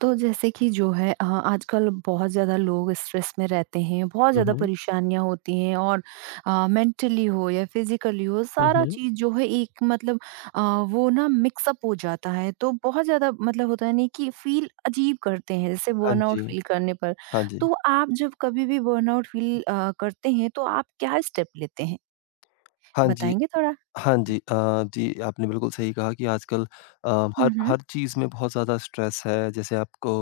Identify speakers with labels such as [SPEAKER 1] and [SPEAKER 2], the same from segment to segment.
[SPEAKER 1] तो जैसे कि जो है आजकल बहुत ज़्यादा लोग स्ट्रेस में रहते हैं, बहुत
[SPEAKER 2] हुँ,
[SPEAKER 1] ज़्यादा
[SPEAKER 2] हुँ।
[SPEAKER 1] परेशानियाँ होती हैं और मेंटली हो या फिज़िकली हो,
[SPEAKER 2] हुँ,
[SPEAKER 1] सारा
[SPEAKER 2] हुँ।
[SPEAKER 1] चीज़ जो है एक मतलब अ, वो ना मिक्स अप हो जाता है। तो बहुत ज़्यादा मतलब होता है नहीं कि फ़ील अजीब करते हैं, जैसे
[SPEAKER 2] हाँ
[SPEAKER 1] बर्नआउट
[SPEAKER 2] जी।
[SPEAKER 1] फ़ील करने पर।
[SPEAKER 2] हाँ जी।
[SPEAKER 1] तो आप जब कभी भी बर्नआउट फ़ील करते हैं, तो आप क्या स्टेप लेते हैं?
[SPEAKER 2] हाँ जी।
[SPEAKER 1] बताएँगे थोड़ा?
[SPEAKER 2] हाँ जी। जी, आपने बिल्कुल सही कहा कि आजकल अ, हर
[SPEAKER 1] हुँ, हुँ।
[SPEAKER 2] हर चीज़ में बहुत ज़्यादा स्ट्रेस है। जैसे आपको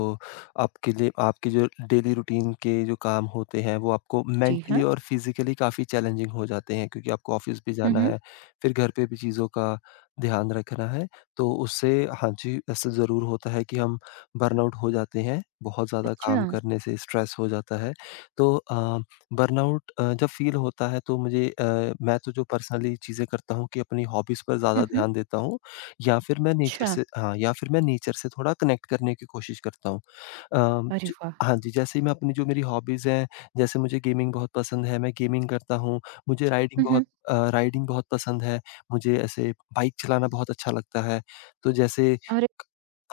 [SPEAKER 2] आपके लिए आपके जो डेली रूटीन के जो काम होते हैं, वो आपको
[SPEAKER 1] जी हाँ।
[SPEAKER 2] मेंटली और फिज़िकली काफ़ी चैलेंजिंग हो जाते हैं, क्योंकि आपको ऑफ़िस भी
[SPEAKER 1] हुँ,
[SPEAKER 2] जाना
[SPEAKER 1] हुँ।
[SPEAKER 2] है, फिर घर पे भी चीज़ों का ध्यान रखना है। तो उससे हाँ जी, ऐसा ज़रूर होता है कि हम बर्नआउट हो जाते हैं। बहुत ज़्यादा
[SPEAKER 1] अच्छा।
[SPEAKER 2] काम करने से स्ट्रेस हो जाता है। तो बर्नआउट जब फ़ील होता है, तो मैं तो जो पर्सनली चीज़ें करता हूँ कि अपनी हॉबीज़ पर
[SPEAKER 1] हुँ,
[SPEAKER 2] ज़्यादा
[SPEAKER 1] हुँ।
[SPEAKER 2] ध्यान देता हूँ, या फिर मैं नेचर
[SPEAKER 1] अच्छा।
[SPEAKER 2] से हाँ, या फिर मैं नेचर से थोड़ा कनेक्ट करने की कोशिश करता हूँ। अ,
[SPEAKER 1] अरे
[SPEAKER 2] ज
[SPEAKER 1] वाह!
[SPEAKER 2] हाँ जी, जैसे ही मैं अपनी जो मेरी हॉबीज़ हैं, जैसे मुझे गेमिंग बहुत पसंद है, मैं गेमिंग करता हूँ। मुझे राइडिंग
[SPEAKER 1] हुँ, हुँ।
[SPEAKER 2] बहुत पसंद है। मुझे ऐसे बाइक चलाना बहुत अच्छा लगता है। तो जैसे
[SPEAKER 1] अरे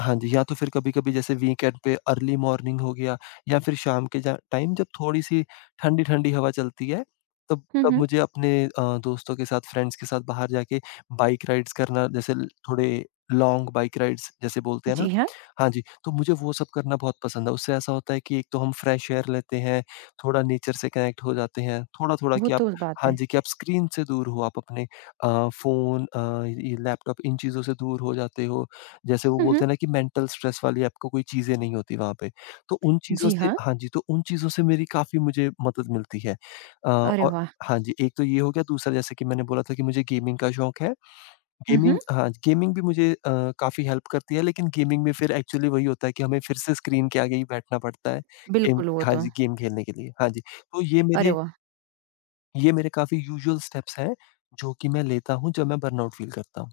[SPEAKER 2] हाँ जी, या तो फिर कभी-कभी जैसे वीकेंड पे अर्ली मॉर्निंग हो गया, या फिर शाम के जा टाइम, जब थोड़ी-सी ठंडी-ठंडी हवा चलती है, तब
[SPEAKER 1] हुँ,
[SPEAKER 2] तब
[SPEAKER 1] हुँ।
[SPEAKER 2] मुझे अपने दोस्तों के साथ, फ्रेंड्स के साथ बाहर जाके बाइक राइड्स करना, जैसे ल थोड़े लॉन्ग बाइक राइड्स जैसे बोलते हैं ना,
[SPEAKER 1] जी हाँ।
[SPEAKER 2] हाँ जी, तो मुझे वो सब करना बहुत पसंद है। उससे ऐसा होता है कि एक तो हम फ्रेश एयर लेते हैं, थोड़ा नेचर से कनेक्ट हो जाते हैं, थोड़ा-थोड़ा
[SPEAKER 1] वो
[SPEAKER 2] कि आप
[SPEAKER 1] तो बात
[SPEAKER 2] हाँ
[SPEAKER 1] है।
[SPEAKER 2] जी, कि आप स्क्रीन से दूर हो, आप अपने फ़ोन, ये लैपटॉप, इन चीज़ों से दूर हो जाते हो। जैसे वो
[SPEAKER 1] हुँ, हुँ।
[SPEAKER 2] बोलते हैं ना कि मेंटल स्ट्रेस वाली आपको कोई चीज़ें नहीं होती वहाँ पे। तो उन चीज़ों
[SPEAKER 1] जी
[SPEAKER 2] से
[SPEAKER 1] हाँ।
[SPEAKER 2] हाँ जी, तो उन चीज़ों से मेरी काफ़ी मुझे मदद मिलती है। अ,
[SPEAKER 1] अरे
[SPEAKER 2] और
[SPEAKER 1] वाह!
[SPEAKER 2] हाँ जी, एक तो ये हो गया। दूसरा, जैसे कि मैंने बोला था कि मुझे गेमिंग का शौक है।
[SPEAKER 1] हुँ, हुँ।
[SPEAKER 2] गेमिंग भी मुझे काफ़ी हेल्प करती है, लेकिन गेमिंग में फिर एक्चुअली वही होता है कि हमें फिर से स्क्रीन के आगे ही बैठना पड़ता है, गेम
[SPEAKER 1] बिल्कुल, वो
[SPEAKER 2] हाँ
[SPEAKER 1] तो
[SPEAKER 2] जी, गेम खेलने के लिए। हाँ जी, तो
[SPEAKER 1] अरे वाह!
[SPEAKER 2] ये मेरे काफ़ी यूजुअल स्टेप्स हैं, जो कि मैं लेता हूँ जब मैं बर्नआउट फील करता हूँ।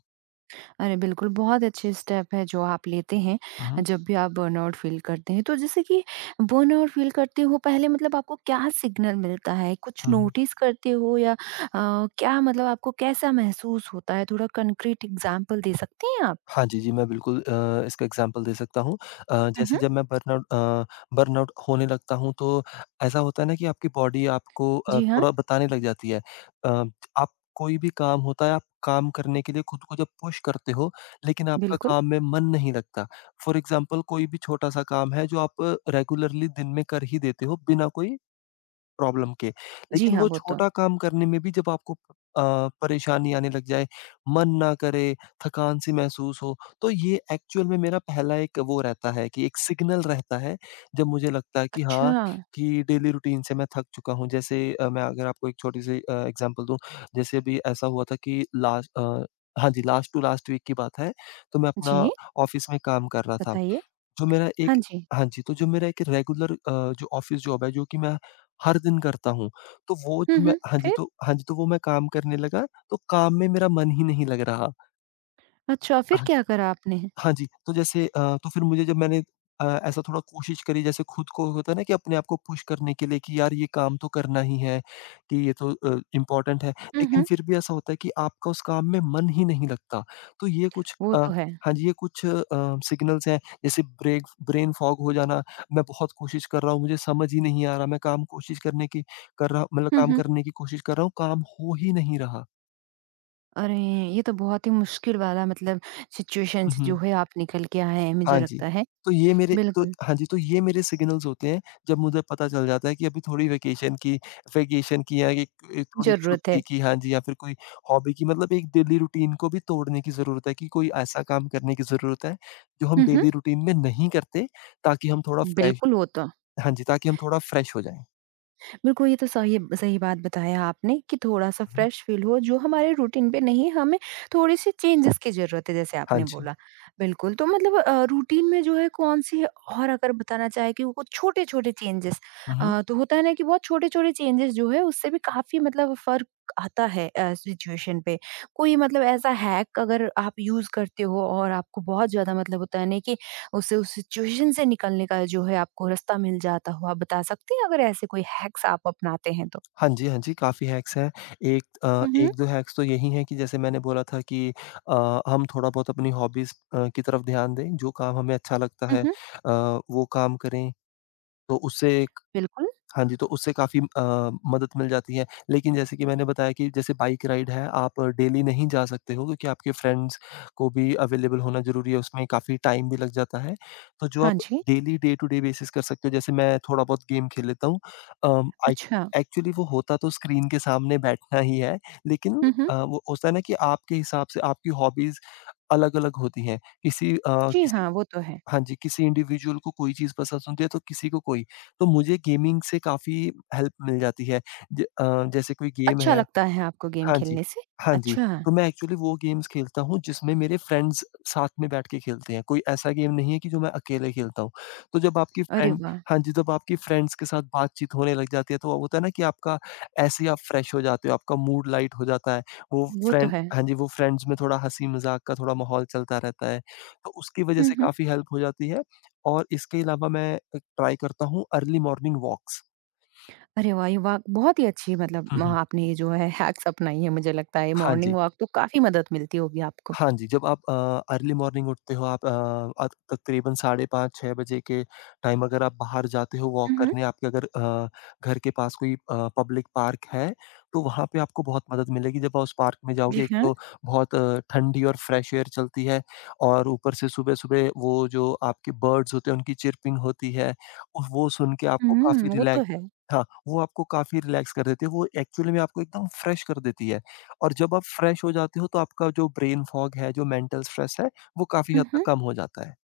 [SPEAKER 1] अरे बिल्कुल, बहुत अच्छे स्टेप है जो आप लेते हैं,
[SPEAKER 2] हुँ, हुँ।
[SPEAKER 1] जब भी आप बर्नआउट फ़ील करते हैं। तो जैसे कि बर्नआउट फ़ील करते हो पहले मतलब आपको क्या सिग्नल मिलता है? कुछ
[SPEAKER 2] हुँ, हुँ।
[SPEAKER 1] नोटिस करते हो या क्या मतलब आपको कैसा महसूस होता है? थोड़ा कंक्रीट एग्ज़ाम्पल दे सकती हैं आप?
[SPEAKER 2] हाँ जी। जी, मैं बिल्कुल इसका एग्ज़ाम्पल दे सकता हूँ।
[SPEAKER 1] हुँ, हुँ।
[SPEAKER 2] जैसे जब मैं बर्नआउट होने लगता हूँ, तो ऐसा होता है ना कि आपकी बॉडी आपको
[SPEAKER 1] जी हाँ,
[SPEAKER 2] थोड़ा बताने लग जाती है। अ, आप कोई भी काम होता है, आप काम करने के लिए खुद को जब पुश करते हो, लेकिन आपका
[SPEAKER 1] बिल्कुल।
[SPEAKER 2] काम में मन नहीं लगता। फॉर एग्ज़ाम्पल कोई भी छोटा-सा काम है, जो आप रेगुलरली दिन में कर ही देते हो बिना कोई प्रॉब्लम के।
[SPEAKER 1] जी
[SPEAKER 2] लेकिन
[SPEAKER 1] हाँ,
[SPEAKER 2] वो
[SPEAKER 1] वो तो।
[SPEAKER 2] छोटा काम करने में भी जब आपको परेशानी आने लग जाए, मन ना करे, थकान सी महसूस हो, तो ये एक्चुअल में मेरा पहला एक सिग्नल रहता है, जब मुझे लगता है कि हाँ,
[SPEAKER 1] अच्छा,
[SPEAKER 2] कि डेली रूटीन से मैं थक चुका हूँ। जैसे, मैं अगर आपको एक छोटी-सी एग्ज़ाम्पल दूँ, जैसे अभी ऐसा हुआ था कि हाँ जी, लास्ट टू लास्ट वीक की बात है, तो मैं अपना
[SPEAKER 1] जी
[SPEAKER 2] ऑफ़िस में काम कर रहा था।
[SPEAKER 1] बताइए?
[SPEAKER 2] जो मेरा
[SPEAKER 1] हाँ
[SPEAKER 2] एक
[SPEAKER 1] जी।
[SPEAKER 2] हाँ जी, तो जो मेरा एक रेगुलर, जो ऑफ़िस जॉब है, जो कि मैं हर दिन करता हूँ, तो वो
[SPEAKER 1] हुँ,
[SPEAKER 2] जब मैं
[SPEAKER 1] हुँ।
[SPEAKER 2] हाँ जी,
[SPEAKER 1] फिर?
[SPEAKER 2] तो वो मैं काम करने लगा, तो काम में मेरा मन ही नहीं लग रहा।
[SPEAKER 1] अच्छा, फिर क्या करा आपने?
[SPEAKER 2] हाँ जी, तो फिर मुझे जब मैंने अ, ऐसा थोड़ा कोशिश करी, जैसे खुद को होता है ना कि अपने आप को पुश करने के लिए कि यार, ये काम तो करना ही है, कि ये तो इम्पोर्टेंट है।
[SPEAKER 1] हुँ,
[SPEAKER 2] लेकिन
[SPEAKER 1] हुँ।
[SPEAKER 2] फिर भी ऐसा होता है कि आपका उस काम में मन ही नहीं लगता। तो ये कुछ
[SPEAKER 1] वो
[SPEAKER 2] अ,
[SPEAKER 1] तो है।
[SPEAKER 2] हाँ जी, ये कुछ सिग्नल्स हैं, जैसे ब्रेक ब्रेन फॉग हो जाना, मैं बहुत कोशिश कर रहा हूँ, मुझे समझ ही नहीं आ रहा, मैं काम कोशिश करने की कर रहा मतलब
[SPEAKER 1] हुँ,
[SPEAKER 2] काम
[SPEAKER 1] हुँ।
[SPEAKER 2] करने की कोशिश कर रहा हूँ, काम हो ही नहीं रहा।
[SPEAKER 1] अरे! ये तो बहुत ही मुश्किल वाला मतलब सिचुएशन
[SPEAKER 2] हुँ,
[SPEAKER 1] से जो
[SPEAKER 2] हुँ।
[SPEAKER 1] है आप निकल के आए हैं मुझे
[SPEAKER 2] हाँ जी।
[SPEAKER 1] लगता है।
[SPEAKER 2] तो ये मेरे तो
[SPEAKER 1] बिल्कुल,
[SPEAKER 2] हाँ जी, तो ये मेरे सिग्नल्स होते हैं, जब मुझे पता चल जाता है कि अभी थोड़ी वेकेशन की, या एक एक थोड़ी
[SPEAKER 1] ज़रूरत
[SPEAKER 2] छुट्टी
[SPEAKER 1] है।
[SPEAKER 2] की, हाँ जी, या फिर कोई हॉबी की, मतलब एक डेली रूटीन को भी तोड़ने की ज़रूरत है, कि कोई ऐसा काम करने की ज़रूरत है, जो हम
[SPEAKER 1] हुँ, हुँ।
[SPEAKER 2] डेली रूटीन में नहीं करते, ताकि हम थोड़ा फ्रेश
[SPEAKER 1] बिल्कुल वो तो।
[SPEAKER 2] हाँ जी, ताकि हम थोड़ा फ्रेश हो जाएँ।
[SPEAKER 1] बिल्कुल, ये तो सही सही बात बताया आपने कि थोड़ा-सा
[SPEAKER 2] हुँ।
[SPEAKER 1] फ्रेश फील हो जो हमारे रूटीन पे नहीं हमें थोड़ी-सी चेंजेस की ज़रूरत है जैसे
[SPEAKER 2] हाँ
[SPEAKER 1] आपने
[SPEAKER 2] जी।
[SPEAKER 1] बोला। बिल्कुल, तो मतलब रूटीन में जो है कौन-सी और अगर बताना चाहे कि वो छोटे-छोटे चेंजेस तो होता है ना कि बहुत छोटे-छोटे चेंजेस जो है उससे भी काफ़ी मतलब फ़र्क आता है सिचुएशन पे। कोई मतलब ऐसा हैक अगर आप यूज़ करते हो और आपको बहुत ज़्यादा मतलब होता है ना कि उसे उस सिचुएशन से निकलने का जो है आपको रास्ता मिल जाता हो। आप बता सकते हैं अगर ऐसे कोई हैक्स आप अपनाते हैं तो?
[SPEAKER 2] हाँ जी, हाँ जी, काफ़ी हैक्स हैं। एक
[SPEAKER 1] उहुँ,
[SPEAKER 2] 1-2 हैक्स तो यही हैं कि, जैसे मैंने बोला था कि हम थोड़ा-बहुत अपनी हॉबीज़ की तरफ ध्यान दें, जो काम हमें अच्छा लगता है,
[SPEAKER 1] उहुँ।
[SPEAKER 2] वो काम करें, तो उससे
[SPEAKER 1] बिल्कुल।
[SPEAKER 2] हाँ जी, तो उससे काफ़ी मदद मिल जाती है। लेकिन जैसे कि मैंने बताया कि जैसे बाइक राइड है, आप डेली नहीं जा सकते हो, क्योंकि आपके फ्रेंड्स को भी अवेलेबल होना ज़रूरी है, उसमें काफ़ी टाइम भी लग जाता है। तो जो
[SPEAKER 1] हाँ
[SPEAKER 2] आप
[SPEAKER 1] जी।
[SPEAKER 2] Daily day to day basis कर सकते हो, जैसे मैं थोड़ा बहुत गेम खेल लेता हूँ। अम, आई
[SPEAKER 1] अच्छा।
[SPEAKER 2] एक्चुअली वो होता तो स्क्रीन के सामने बैठना ही है, लेकिन
[SPEAKER 1] हुँ, हुँ।
[SPEAKER 2] वो होता है ना कि आपके हिसाब से आपकी हॉबीज़ अलग-अलग होती हैं। किसी अ,
[SPEAKER 1] जी
[SPEAKER 2] किसी
[SPEAKER 1] हाँ, वो तो है।
[SPEAKER 2] हाँ जी, किसी इंडिविजुअल को कोई चीज़ पसंद होती है, तो किसी को कोई। तो मुझे गेमिंग से काफ़ी हेल्प मिल जाती है। जैसे कोई गेम
[SPEAKER 1] अच्छा
[SPEAKER 2] है।
[SPEAKER 1] लगता है आपको गेम
[SPEAKER 2] हाँ जी,
[SPEAKER 1] खेलने से?
[SPEAKER 2] हाँ जी।
[SPEAKER 1] अच्छा।
[SPEAKER 2] तो मैं एक्चुअली वो गेम्स खेलता हूँ जिसमें मेरे फ्रेंड्स साथ में बैठ के खेलते हैं, कोई ऐसा गेम नहीं है कि जो मैं अकेले खेलता हूँ। तो जब आपकी
[SPEAKER 1] अरे
[SPEAKER 2] फ्रेंड
[SPEAKER 1] वाह!
[SPEAKER 2] हाँ जी, जब आपकी फ्रेंड्स के साथ बातचीत होने लग जाती है, तो होता है ना कि आपका ऐसे ही आप फ्रेश हो जाते हो, आपका मूड लाइट हो जाता है। वो
[SPEAKER 1] वो तो
[SPEAKER 2] फ्रेंड
[SPEAKER 1] है।
[SPEAKER 2] हाँ जी, वो फ्रेंड्स में थोड़ा हँसी-मज़ाक का थोड़ा माहौल चलता रहता है, तो उसकी वज़ह
[SPEAKER 1] हुँ,
[SPEAKER 2] से
[SPEAKER 1] हुँ।
[SPEAKER 2] काफ़ी हेल्प हो जाती है। और इसके अलावा मैं ट्राई करता हूँ अर्ली मॉर्निंग वॉक्स।
[SPEAKER 1] अरे वाह! ये वाक बहुत ही अच्छी मतलब
[SPEAKER 2] हुँ,
[SPEAKER 1] म
[SPEAKER 2] हुँ।
[SPEAKER 1] आपने ये जो है हैक्स अपनाई है मुझे लगता है।
[SPEAKER 2] हाँ
[SPEAKER 1] मॉर्निंग
[SPEAKER 2] जी।
[SPEAKER 1] वॉक तो काफ़ी मदद मिलती होगी आपको।
[SPEAKER 2] हाँ जी, जब आप अर्ली मॉर्निंग उठते हो, आप तकरीबन साढ़े 5 6 बजे के टाइम, अगर आप बाहर जाते हो वॉक
[SPEAKER 1] हुँ, हुँ।
[SPEAKER 2] करने, आपके अगर घर के पास कोई पब्लिक पार्क है, तो वहाँ पे आपको बहुत मदद मिलेगी। जब आप उस पार्क में
[SPEAKER 1] जी
[SPEAKER 2] जाओगे, एक
[SPEAKER 1] हाँ।
[SPEAKER 2] तो बहुत ठंडी और फ्रेश एयर चलती है, और ऊपर से सुबह-सुबह वो जो आपके बर्ड्स होते हैं, उनकी चिर्पिंग होती है, उस वो सुन के आपको काफ़ी
[SPEAKER 1] हुँ, वो तो
[SPEAKER 2] रिलैक्स।
[SPEAKER 1] है।
[SPEAKER 2] हाँ, वो आपको काफ़ी रिलैक्स कर देती है। वो एक्चुअली में आपको एकदम फ्रेश कर देती है। और जब आप फ्रेश हो जाते हो, तो आपका जो ब्रेन फॉग है, जो मेंटल स्ट्रेस है, वो काफ़ी
[SPEAKER 1] हुँ,
[SPEAKER 2] हद तक
[SPEAKER 1] हुँ।
[SPEAKER 2] कम हो जाता है।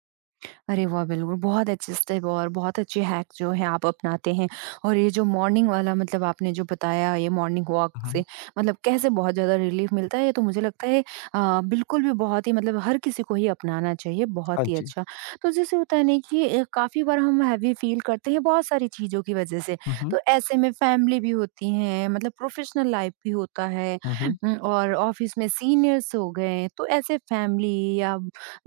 [SPEAKER 1] अरे वाह! बिल्कुल, बहुत अच्छे स्टेप और बहुत अच्छे हैक जो हैं आप अपनाते हैं और ये जो मॉर्निंग वाला मतलब आपने जो बताया ये मॉर्निंग वॉक
[SPEAKER 2] हुँ,
[SPEAKER 1] से
[SPEAKER 2] हुँ।
[SPEAKER 1] मतलब कैसे बहुत ज़्यादा रिलीफ मिलता है, ये तो मुझे लगता है बिल्कुल भी बहुत ही मतलब हर किसी को ही अपनाना चाहिए,
[SPEAKER 2] हाँ
[SPEAKER 1] बहुत ही
[SPEAKER 2] जी।
[SPEAKER 1] अच्छा। तो जैसे होता है ना कि काफ़ी बार हम हैवी फ़ील करते हैं बहुत सारी चीज़ों की वज़ह से,
[SPEAKER 2] हुँ,
[SPEAKER 1] तो
[SPEAKER 2] हुँ।
[SPEAKER 1] ऐसे में फैमिली भी होती है, मतलब प्रोफ़ेशनल लाइफ़ भी होता है
[SPEAKER 2] हुँ, हुँ।
[SPEAKER 1] और ऑफ़िस में सीनियर्स हो गए, तो ऐसे फैमिली या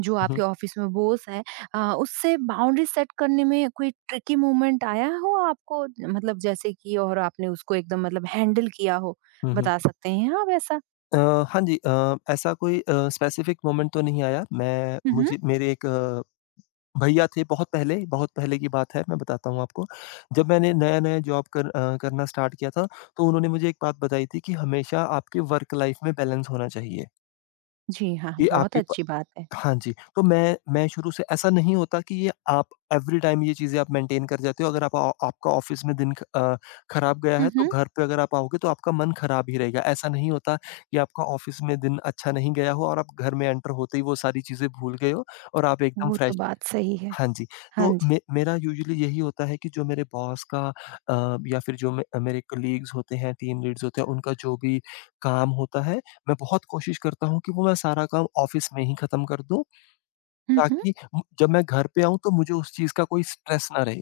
[SPEAKER 1] जो
[SPEAKER 2] हुँ,
[SPEAKER 1] आपके ऑफ़िस में बॉस है, उससे बाउंड्री सेट करने में कोई ट्रिकी मोमेंट आया हो आपको? मतलब जैसे कि और आपने उसको एकदम मतलब हैंडल किया हो,
[SPEAKER 2] हुँ, हुँ।
[SPEAKER 1] बता सकते हैं आप ऐसा?
[SPEAKER 2] अ, हाँ जी, ऐसा कोई स्पेसिफिक मोमेंट तो नहीं आया। मैं
[SPEAKER 1] हुँ, हुँ।
[SPEAKER 2] मुझे मेरे एक भैया थे, बहुत पहले, बहुत पहले की बात है। मैं बताता हूँ आपको। जब मैंने नया-नया जॉब करना स्टार्ट किया था, तो उन्होंने मुझे एक बात बताई थी कि हमेशा आपके वर्क लाइफ में बैलेंस होना चाहिए।
[SPEAKER 1] जी हाँ,
[SPEAKER 2] कि
[SPEAKER 1] बहुत
[SPEAKER 2] आपके प
[SPEAKER 1] अच्छी बात है।
[SPEAKER 2] हाँ जी, तो मैं शुरू से ऐसा नहीं होता कि ये आप एवरी टाइम ये चीज़ें आप मेंटेन कर जाते हो। अगर आपका ऑफ़िस में दिन खराब गया है,
[SPEAKER 1] हुँ,
[SPEAKER 2] तो
[SPEAKER 1] हुँ।
[SPEAKER 2] घर पे अगर आप आओगे, तो आपका मन खराब ही रहेगा। ऐसा नहीं होता कि आपका ऑफ़िस में दिन अच्छा नहीं गया हो और आप घर में एंटर होते ही वो सारी चीज़ें भूल गए हो और आप एकदम
[SPEAKER 1] वो तो
[SPEAKER 2] फ्रेश
[SPEAKER 1] बात सही है।
[SPEAKER 2] हाँ जी,
[SPEAKER 1] हाँ
[SPEAKER 2] तो
[SPEAKER 1] जी।
[SPEAKER 2] मे मेरा यूजुअली यही होता है कि जो मेरे बॉस का, या फिर जो मे मेरे कलीग्स होते हैं, टीम लीड्स होते हैं, उनका जो भी काम होता है, मैं बहुत कोशिश करता हूँ कि वो मैं सारा काम ऑफ़िस में ही ख़त्म कर दूँ,
[SPEAKER 1] हुँ, हुँ।
[SPEAKER 2] ताकि जब मैं घर पे आऊँ, तो मुझे उस चीज़ का कोई स्ट्रेस ना रहे।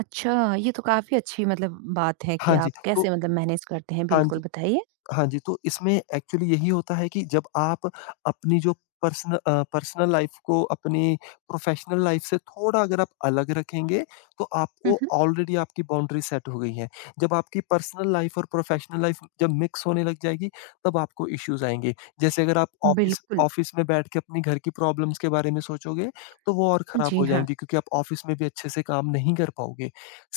[SPEAKER 1] अच्छा, ये तो काफ़ी अच्छी मतलब बात है कि
[SPEAKER 2] हाँ जी,
[SPEAKER 1] आप
[SPEAKER 2] तो
[SPEAKER 1] कैसे मतलब मैनेज करते हैं,
[SPEAKER 2] हाँ
[SPEAKER 1] बिल्कुल बताइए?
[SPEAKER 2] हाँ जी, तो इसमें एक्चुअली यही होता है कि जब आप अपनी जो पर्सनल लाइफ़ को अपनी प्रोफ़ेशनल लाइफ़ से थोड़ा अगर आप अलग रखेंगे, तो
[SPEAKER 1] हुँ,
[SPEAKER 2] आपको
[SPEAKER 1] हुँ।
[SPEAKER 2] ऑलरेडी आपकी बाउंड्री सेट हो गई है। जब आपकी पर्सनल लाइफ़ और प्रोफ़ेशनल लाइफ़ जब मिक्स होने लग जाएगी, तब आपको इश्यूज़ आएँगे। जैसे अगर आप ऑफ़िस
[SPEAKER 1] बिल्कुल।
[SPEAKER 2] ऑफ़िस में बैठ के अपनी घर की प्रॉब्लम्स के बारे में सोचोगे, तो वो और ख़राब
[SPEAKER 1] जी
[SPEAKER 2] हो
[SPEAKER 1] हाँ।
[SPEAKER 2] जाएँगी, क्योंकि आप ऑफ़िस में भी अच्छे से काम नहीं कर पाओगे।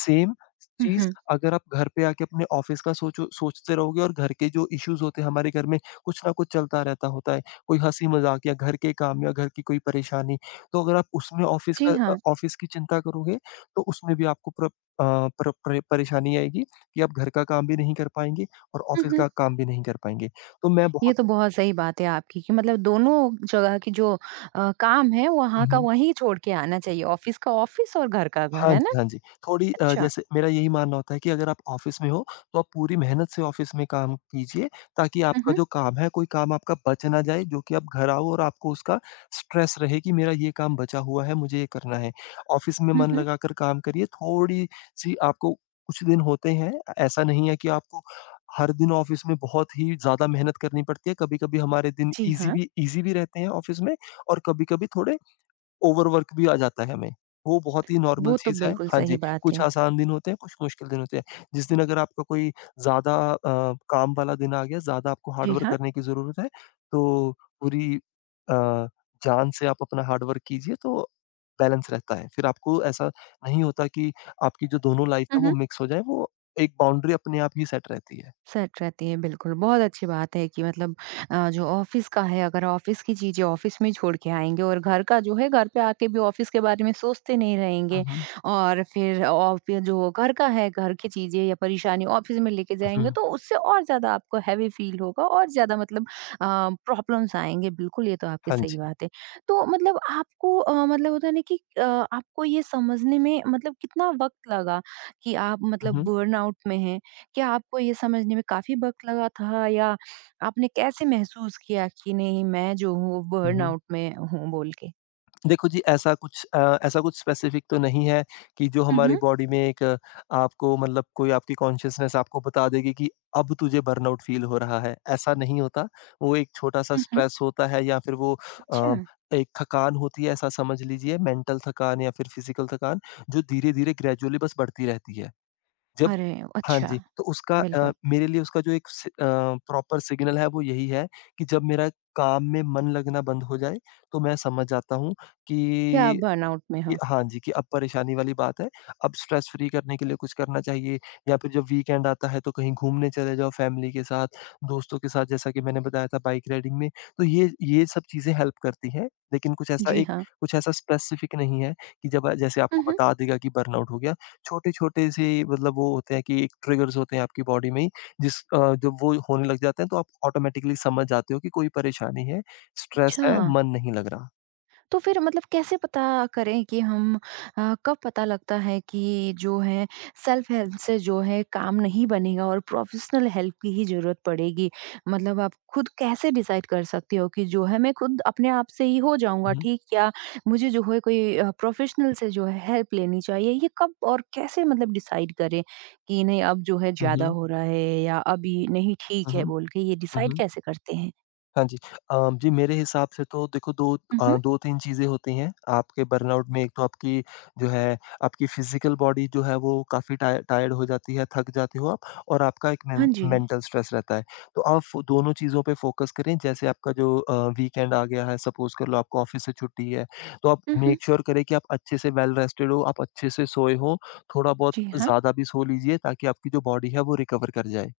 [SPEAKER 2] सेम
[SPEAKER 1] हुँ,
[SPEAKER 2] चीज़,
[SPEAKER 1] हुँ।
[SPEAKER 2] अगर आप घर पे आके अपने ऑफिस का सोचो सोचते रहोगे और घर के जो इश्यूज़ होते हैं हमारे घर में कुछ ना कुछ चलता रहता होता है, कोई हँसी-मज़ाक या घर के काम या घर की कोई परेशानी। तो अगर आप उसमें
[SPEAKER 1] जी हाँ।
[SPEAKER 2] ऑफिस की चिंता करोगे, तो उसमें भी आपको प्र अ, प्र प्रे परेशानी आएगी कि आप घर का काम भी नहीं कर पाएँगे और
[SPEAKER 1] हुँ,
[SPEAKER 2] ऑफिस
[SPEAKER 1] हुँ।
[SPEAKER 2] का काम भी नहीं कर पाएँगे। तो मैं
[SPEAKER 1] ये
[SPEAKER 2] बहुत
[SPEAKER 1] तो बहुत सही बात है आपकी कि मतलब दोनों जगह की जो काम है वहाँ का
[SPEAKER 2] हुँ,
[SPEAKER 1] वहीं छोड़ के आना चाहिए। ऑफ़िस का ऑफ़िस और घर का घर,
[SPEAKER 2] हाँ
[SPEAKER 1] है ना?
[SPEAKER 2] जी, हाँ जी।
[SPEAKER 1] अच्छा।
[SPEAKER 2] जैसे मेरा यही मानना होता है कि अगर आप ऑफ़िस में हो, तो आप पूरी मेहनत से ऑफ़िस में काम कीजिए, ताकि
[SPEAKER 1] हुँ,
[SPEAKER 2] आपका
[SPEAKER 1] हुँ।
[SPEAKER 2] जो काम है, कोई काम आपका बच ना जाए, जो कि आप घर आओ और आपको उसका स्ट्रेस रहे कि मेरा ये काम बचा हुआ है, मुझे ये करना है। ऑफ़िस में
[SPEAKER 1] हुँ,
[SPEAKER 2] मन
[SPEAKER 1] हुँ।
[SPEAKER 2] लगाकर काम करिए। थोड़ी-सी आपको कुछ दिन होते हैं, ऐसा नहीं है कि आपको हर दिन ऑफ़िस में बहुत ही ज़्यादा मेहनत करनी पड़ती है। कभी-कभी हमारे दिन
[SPEAKER 1] जी
[SPEAKER 2] ईज़ी
[SPEAKER 1] हाँ,
[SPEAKER 2] भी ईज़ी भी रहते हैं ऑफ़िस में और कभी-कभी थोड़े ओवरवर्क भी आ जाता है हमें। वो बहुत ही नॉर्मल
[SPEAKER 1] वो तो
[SPEAKER 2] चीज़ है।
[SPEAKER 1] बिल्कुल
[SPEAKER 2] हाँ
[SPEAKER 1] सही
[SPEAKER 2] जी,
[SPEAKER 1] बात
[SPEAKER 2] कुछ
[SPEAKER 1] है।
[SPEAKER 2] आसान दिन होते हैं, कुछ मुश्किल दिन होते हैं। जिस दिन अगर आपका कोई ज़्यादा काम वाला दिन आ गया, ज़्यादा आपको हार्ड
[SPEAKER 1] जी
[SPEAKER 2] वर्क
[SPEAKER 1] हाँ।
[SPEAKER 2] करने की ज़रूरत है, तो पूरी जान से आप अपना हार्ड वर्क कीजिए तो बैलेंस रहता है। फिर आपको ऐसा नहीं होता कि आपकी जो दोनों लाइफ़
[SPEAKER 1] हुँ,
[SPEAKER 2] है वो
[SPEAKER 1] हुँ।
[SPEAKER 2] मिक्स हो जाए, वो एक बाउंड्री अपने आप ही सेट रहती है।
[SPEAKER 1] सेट रहती हैं, बिल्कुल। बहुत अच्छी बात है कि मतलब जो ऑफ़िस का है अगर ऑफ़िस की चीज़ें ऑफ़िस में छोड़ के आएँगे और घर का जो है घर पे आके भी ऑफ़िस के बारे में सोचते नहीं
[SPEAKER 2] हुँ,
[SPEAKER 1] रहेंगे
[SPEAKER 2] हुँ।
[SPEAKER 1] और फिर ऑफ़ि जो घर का है घर की चीज़ें या परेशानी ऑफ़िस में लेके जाएँगे
[SPEAKER 2] हुँ,
[SPEAKER 1] तो उससे और ज़्यादा आपको हैवी फ़ील होगा और ज़्यादा मतलब प्रॉब्लम्स आएँगे बिल्कुल ये तो आपकी
[SPEAKER 2] हाँ
[SPEAKER 1] सही
[SPEAKER 2] जी।
[SPEAKER 1] बात है। तो मतलब आपको मतलब होता है ना कि आपको ये समझने में मतलब कितना वक़्त लगा कि आप
[SPEAKER 2] हुँ,
[SPEAKER 1] मतलब
[SPEAKER 2] हुँ।
[SPEAKER 1] बर्नआउट में हैं? क्या आपको ये समझने में काफ़ी वक़्त लगा था या आपने कैसे महसूस किया कि नहीं मैं जो हूँ
[SPEAKER 2] हुँ, हुँ।
[SPEAKER 1] बर्नआउट में हूँ बोल के?
[SPEAKER 2] देखो जी, ऐसा कुछ स्पेसिफिक तो नहीं है कि जो
[SPEAKER 1] हुँ,
[SPEAKER 2] हमारी
[SPEAKER 1] हुँ।
[SPEAKER 2] बॉडी में एक। आपको मतलब कोई आपकी कॉन्शियसनेस आपको बता देगी कि अब तुझे बर्नआउट फील हो रहा है, ऐसा नहीं होता। वो एक छोटा-सा
[SPEAKER 1] हुँ, हुँ।
[SPEAKER 2] स्ट्रेस होता है या फिर वो
[SPEAKER 1] अच्छा।
[SPEAKER 2] अ, एक थकान होती है, ऐसा समझ लीजिए, मेंटल थकान या फिर फिज़िकल थकान, जो धीरे-धीरे ग्रेजुअली बस बढ़ती रहती है। जब
[SPEAKER 1] अरे!
[SPEAKER 2] हाँ
[SPEAKER 1] अच्छा,
[SPEAKER 2] जी, तो उसका
[SPEAKER 1] बिल्कुल।
[SPEAKER 2] मेरे लिए उसका जो एक प्रॉपर सिग्नल है वो यही है कि जब मेरा काम में मन लगना बंद हो जाए, तो मैं समझ जाता हूँ
[SPEAKER 1] क्या आप
[SPEAKER 2] कि
[SPEAKER 1] बर्नआउट में
[SPEAKER 2] कि
[SPEAKER 1] हो?
[SPEAKER 2] हाँ जी, कि अब परेशानी वाली बात है, अब स्ट्रेस फ्री करने के लिए कुछ करना चाहिए या फिर जब वीकेंड आता है तो कहीं घूमने चले जाओ फैमिली के साथ, दोस्तों के साथ, जैसा कि मैंने बताया था बाइक राइडिंग में, तो ये सब चीज़ें हेल्प करती हैं। लेकिन
[SPEAKER 1] जी हाँ।
[SPEAKER 2] कुछ ऐसा स्पेसिफिक नहीं है कि जब जैसे
[SPEAKER 1] हुँ,
[SPEAKER 2] आपको
[SPEAKER 1] हुँ।
[SPEAKER 2] बता देगा कि बर्नआउट हो गया, छोटे-छोटे से मतलब वो होते हैं कि एक ट्रिगर्स होते हैं आपकी बॉडी में ही, जब वो होने लग जाते हैं तो आप ऑटोमैटिकली समझ जाते हो कि कोई परेशानी है, स्ट्रेस
[SPEAKER 1] अच्छा।
[SPEAKER 2] है, मन नहीं लग रहा।
[SPEAKER 1] तो फिर मतलब कैसे पता करें कि हम कब पता लगता है कि जो है सेल्फ हेल्प से जो है काम नहीं बनेगा और प्रोफेशनल हेल्प की ही जरूरत पड़ेगी मतलब आप खुद कैसे डिसाइड कर सकते हो कि जो है मैं खुद अपने आप से ही हो
[SPEAKER 2] हुँ,
[SPEAKER 1] जाऊंगा
[SPEAKER 2] हुँ।
[SPEAKER 1] ठीक या मुझे जो है कोई प्रोफेशनल से जो है हेल्प लेनी चाहिए ये कब और कैसे मतलब डिसाइड करें कि नहीं अब जो है
[SPEAKER 2] हुँ,
[SPEAKER 1] ज्यादा
[SPEAKER 2] हुँ।
[SPEAKER 1] हो रहा है या अभी नहीं ठीक है बोल के ये
[SPEAKER 2] हुँ,
[SPEAKER 1] डिसाइड
[SPEAKER 2] हुँ।
[SPEAKER 1] कैसे करते हैं
[SPEAKER 2] हाँ जी। जी, मेरे हिसाब से तो देखो
[SPEAKER 1] मम्म,
[SPEAKER 2] 2-3 चीज़ें होती हैं आपके बर्नआउट में। एक तो आपकी जो है आपकी फिज़िकल बॉडी जो है वो काफ़ी टायर्ड हो जाती है, थक जाते हो आप और आपका एक
[SPEAKER 1] हाँ
[SPEAKER 2] मेन
[SPEAKER 1] जी
[SPEAKER 2] मेंटल स्ट्रेस रहता है। तो आप फ़ो दोनों चीज़ों पे फ़ोकस करें। जैसे आपका जो वीकेंड आ गया है, सपोज़ कर लो आपको ऑफ़िस से छुट्टी है, तो आप
[SPEAKER 1] हम्म
[SPEAKER 2] मेक श्योर करें कि आप अच्छे से वेल रेस्टेड हो, आप अच्छे से सोए हो, थोड़ा बहुत
[SPEAKER 1] जी हाँ
[SPEAKER 2] ज़्यादा भी सो लीजिए ताकि आपकी जो बॉडी है वो रिकवर कर जाए।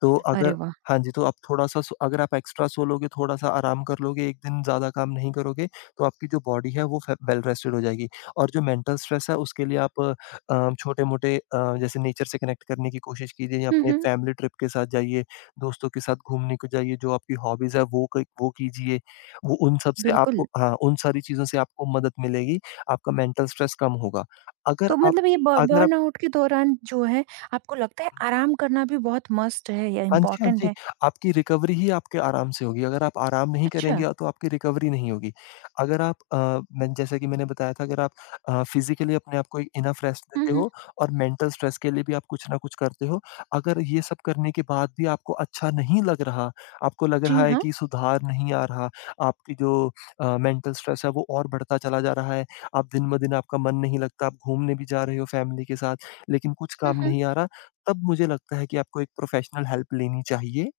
[SPEAKER 2] तो
[SPEAKER 1] अरे
[SPEAKER 2] अगर
[SPEAKER 1] वाह
[SPEAKER 2] हाँ जी, तो आप थोड़ा-सा सो अगर आप एक्स्ट्रा सो लोगे, थोड़ा-सा आराम कर लोगे, एक दिन ज़्यादा काम नहीं करोगे, तो आपकी जो बॉडी है, वो फ वेल रेस्टेड हो जाएगी। और जो मेंटल स्ट्रेस है, उसके लिए आप छोटे-मोटे जैसे नेचर से कनेक्ट करने की कोशिश कीजिए या
[SPEAKER 1] हुँ,
[SPEAKER 2] अपने
[SPEAKER 1] हुँ।
[SPEAKER 2] फैमिली ट्रिप के साथ जाइए, दोस्तों के साथ घूमने को जाइए, जो आपकी हॉबीज़ है, वो कीजिए। वो उन सब से
[SPEAKER 1] बिल्कुल,
[SPEAKER 2] आपको, हाँ, उन सारी चीज़ों से आपको मदद मिलेगी, आपका मेंटल स्ट्रेस कम होगा। अगर
[SPEAKER 1] तो
[SPEAKER 2] आप
[SPEAKER 1] मतलब ये ब
[SPEAKER 2] अगर आप
[SPEAKER 1] बर्नआउट के दौरान जो है आपको लगता है आराम करना भी बहुत मस्ट है या
[SPEAKER 2] हाँ जी, हाँ
[SPEAKER 1] इम्पोर्टेंट
[SPEAKER 2] जी।
[SPEAKER 1] है?
[SPEAKER 2] आपकी रिकवरी ही आपके आराम से होगी। अगर आप आराम नहीं
[SPEAKER 1] अच्छा।
[SPEAKER 2] करेंगे तो आपकी रिकवरी नहीं होगी। अगर आप मैंने, जैसा कि मैंने बताया था, अगर आप फिज़िकली अपने आप को इनफ रेस्ट
[SPEAKER 1] हुँ,
[SPEAKER 2] देते
[SPEAKER 1] हुँ।
[SPEAKER 2] हो और मेंटल स्ट्रेस के लिए भी आप कुछ ना कुछ करते हो। अगर ये सब करने के बाद भी आपको अच्छा नहीं लग रहा, आपको लग
[SPEAKER 1] जी
[SPEAKER 2] रहा है
[SPEAKER 1] हाँ।
[SPEAKER 2] कि सुधार नहीं आ रहा, आपकी जो मेंटल स्ट्रेस है वो और बढ़ता चला जा रहा है, आप दिन-ब-दिन आपका मन नहीं लगता, आप घूमने भी जा रहे हो फैमिली के साथ, लेकिन कुछ
[SPEAKER 1] हुँ,
[SPEAKER 2] काम
[SPEAKER 1] हुँ।
[SPEAKER 2] नहीं आ रहा। तब मुझे लगता है कि आपको एक प्रोफ़ेशनल हेल्प लेनी चाहिए।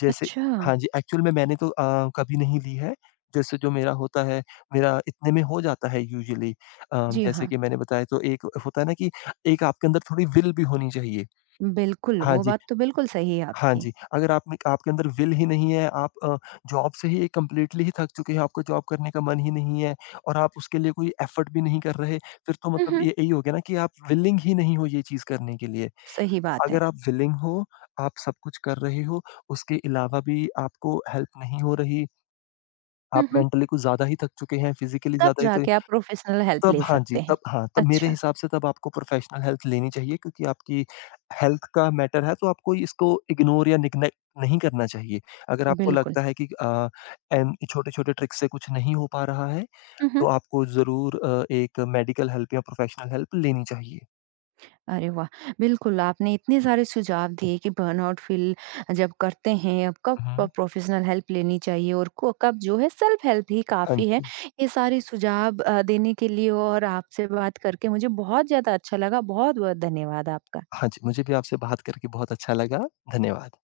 [SPEAKER 2] जैसे
[SPEAKER 1] अच्छा।
[SPEAKER 2] हाँ जी, एक्चुअल में मैंने तो कभी नहीं ली है। जैसे जो मेरा होता है, मेरा इतने में हो जाता है यूजुअली। अ,
[SPEAKER 1] जी
[SPEAKER 2] जैसे
[SPEAKER 1] हाँ,
[SPEAKER 2] कि मैंने बताया, तो एक होता है ना कि एक आपके अंदर थोड़ी विल भी होनी चाहिए।
[SPEAKER 1] बिल्कुल,
[SPEAKER 2] हाँ
[SPEAKER 1] वो
[SPEAKER 2] जी,
[SPEAKER 1] बात तो बिल्कुल सही है
[SPEAKER 2] हाँ
[SPEAKER 1] आपकी।
[SPEAKER 2] जी। अगर आप में आपके अंदर विल ही नहीं है, आप जॉब से ही कंप्लीटली ही थक चुके हैं, आपको जॉब करने का मन ही नहीं है और आप उसके लिए कोई एफ़र्ट भी नहीं कर रहे, फिर तो
[SPEAKER 1] हुँ,
[SPEAKER 2] मतलब
[SPEAKER 1] हुँ।
[SPEAKER 2] ये यही हो गया ना कि आप विलिंग ही नहीं हो ये चीज़ करने के लिए।
[SPEAKER 1] सही बात है।
[SPEAKER 2] अगर आप विलिंग हो, आप सब कुछ कर रहे हो, उसके अलावा भी आपको हेल्प नहीं हो रही, आप
[SPEAKER 1] हुँ, हुँ।
[SPEAKER 2] मेंटली कुछ ज़्यादा ही थक चुके हैं, फिज़िकली
[SPEAKER 1] तब
[SPEAKER 2] ज़्यादा ही, तो
[SPEAKER 1] जाके आप प्रोफेशनल हेल्प
[SPEAKER 2] तब
[SPEAKER 1] ले
[SPEAKER 2] हाँ जी,
[SPEAKER 1] सकते हैं।
[SPEAKER 2] तब हाँ, तब मेरे
[SPEAKER 1] अच्छा,
[SPEAKER 2] हिसाब से तब आपको प्रोफ़ेशनल हेल्प लेनी चाहिए क्योंकि आपकी हेल्थ का मैटर है, तो आपको इसको इग्नोर या निग्नेक्ट नहीं करना चाहिए। अगर आपको
[SPEAKER 1] बिल्कुल।
[SPEAKER 2] लगता है कि एन छोटे-छोटे ट्रिक्स से कुछ नहीं हो पा रहा है,
[SPEAKER 1] हुँ, हुँ।
[SPEAKER 2] तो आपको ज़रूर एक मेडिकल हेल्प या प्रोफ़ेशनल हेल्प लेनी चाहिए।
[SPEAKER 1] अरे वाह! बिल्कुल, आपने इतने सारे सुझाव दिए कि बर्नआउट फ़ील जब करते हैं, अब कब
[SPEAKER 2] हुँ,
[SPEAKER 1] प
[SPEAKER 2] हुँ।
[SPEAKER 1] प्रोफ़ेशनल हेल्प लेनी चाहिए और को कब जो है सेल्फ हेल्प ही
[SPEAKER 2] हाँ
[SPEAKER 1] काफ़ी है।
[SPEAKER 2] जी।
[SPEAKER 1] ये सारे सुझाव देने के लिए और आपसे बात करके मुझे बहुत ज़्यादा अच्छा लगा। बहुत-बहुत धन्यवाद आपका।
[SPEAKER 2] हाँ जी, मुझे भी आपसे बात करके बहुत अच्छा लगा। धन्यवाद।